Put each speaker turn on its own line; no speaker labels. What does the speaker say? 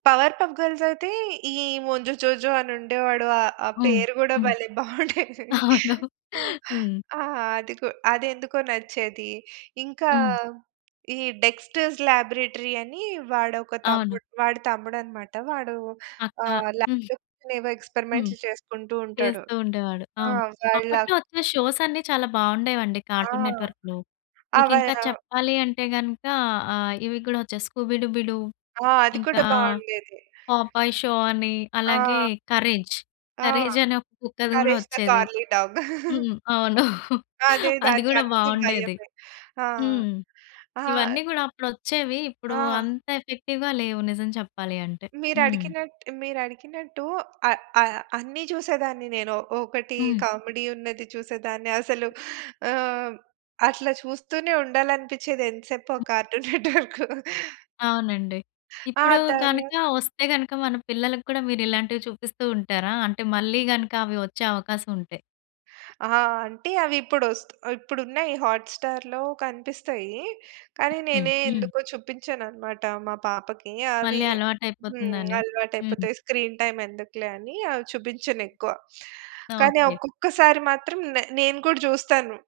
Power పప్ గర్ల్సయితే ఈ ముంజు జోజో అనుండేవాడు. ఆహ్, ఆ
హ్మ్.
పేరు గూడా
హ్మ్.
భలే బావుండేది.
అవును. హ్మ్.
ఆ! అది గు అదెందుకో నచ్చేది. ఇంకా
హ్మ్.
ఈ డెక్‌స్టర్స్ లాబ్‌రేటరీ అని వాడొక
అవును.
తమ్ముడు వాడి తమ్ముడనమాట. వాడు
అ అ
ఆహ్,
హ్మ్.
లాబ్‌లో కూర్చొని ఏవో
హ్మ్.
ఎక్స్‌పెర్‌మెంట్లు చేసుకుంటూ ఉంటాడు.
చేస్తూ ఉండేవాడు.
ఆ!
అవును.
చైల్డ్‌లా
అప్పట్లో ఒచ్చే షోసన్నీ చాలా బావుండేవండి
ఆ!
కార్టూన్ నెట్‌వర్క్‌లో. మీకింకా
అవైరా
చెప్పాలి అంటే గనుక ఆహ్, ఇవి కూడా ఒచ్చే 'స్కూబీ డూబీ డు',
ఆ! అది కూడా
ఇంకా
బావుండేది.
'పాపాయ్ షో' అని అలాగే
ఆ!
'కరేజ్.'
ఆ!
కరేజనే ఒక కుక్కది కూడా
'కరేష్ ద
ఒచ్చేది.
Curly dog.'
హ్మ్. అవును.
అదే
అది గూడా
దానికన్నీ
బావుండేది.
భయమే. ఆ!
హ్మ్.
ఆహ్
ఇవన్నీ గూడా అప్పుడొచ్చేవి. ఇప్పుడు
ఆ!
అంత ఎఫెక్టివ్‌గా లేవు నిజం చెప్పాలి అంటే. హ్మ్.
మీరడిగినట్ మీరడిగినట్టు ఆ ఆ అన్నీ జూసేదాన్ని నేను. ఒకటి
హ్మ్.
కామిడీ ఉన్నది చూసేదాన్ని, అసలు ఆహ్, అట్లా చూస్తూనే ఉండాలనిపిచ్చేది ఎంత సేపు ఆ
హ్మ్.
Cartoon Network.
అవునండి.
ఆ!
ఇప్పుడు
తర్వార్
గనుక ఒస్తే గనుక, మన పిల్లలకి కూడా మీరిలాంటివి చూపిస్తూ ఉంటారా? అంటే మళ్ళీ గనుక అవి ఒచ్చే అవకాశం ఉంటే?
ఆ! అంటే అవిప్పుడొస్త్ ఇప్పుడున్నాయి హాట్‌‌స్టార్‌లో కనిపిస్తాయి. కానీ,
హుహు.
నేనే
హ్మ్.
ఎందుకో చూపించననమాట మా పాపకి. అవీ
మళ్ళీ
హ్మ్.
అలవాటైపోతుందని. హ్మ్.
అలవాటయిపోతాయి. స్క్రీన్ టైమ్ ఎందుకులే అని అవి చూబించనెక్కువ. కానీ
ఓకే.
ఒక్కొక్కసారి మాత్రం నే నేను గూడా జూస్తాను.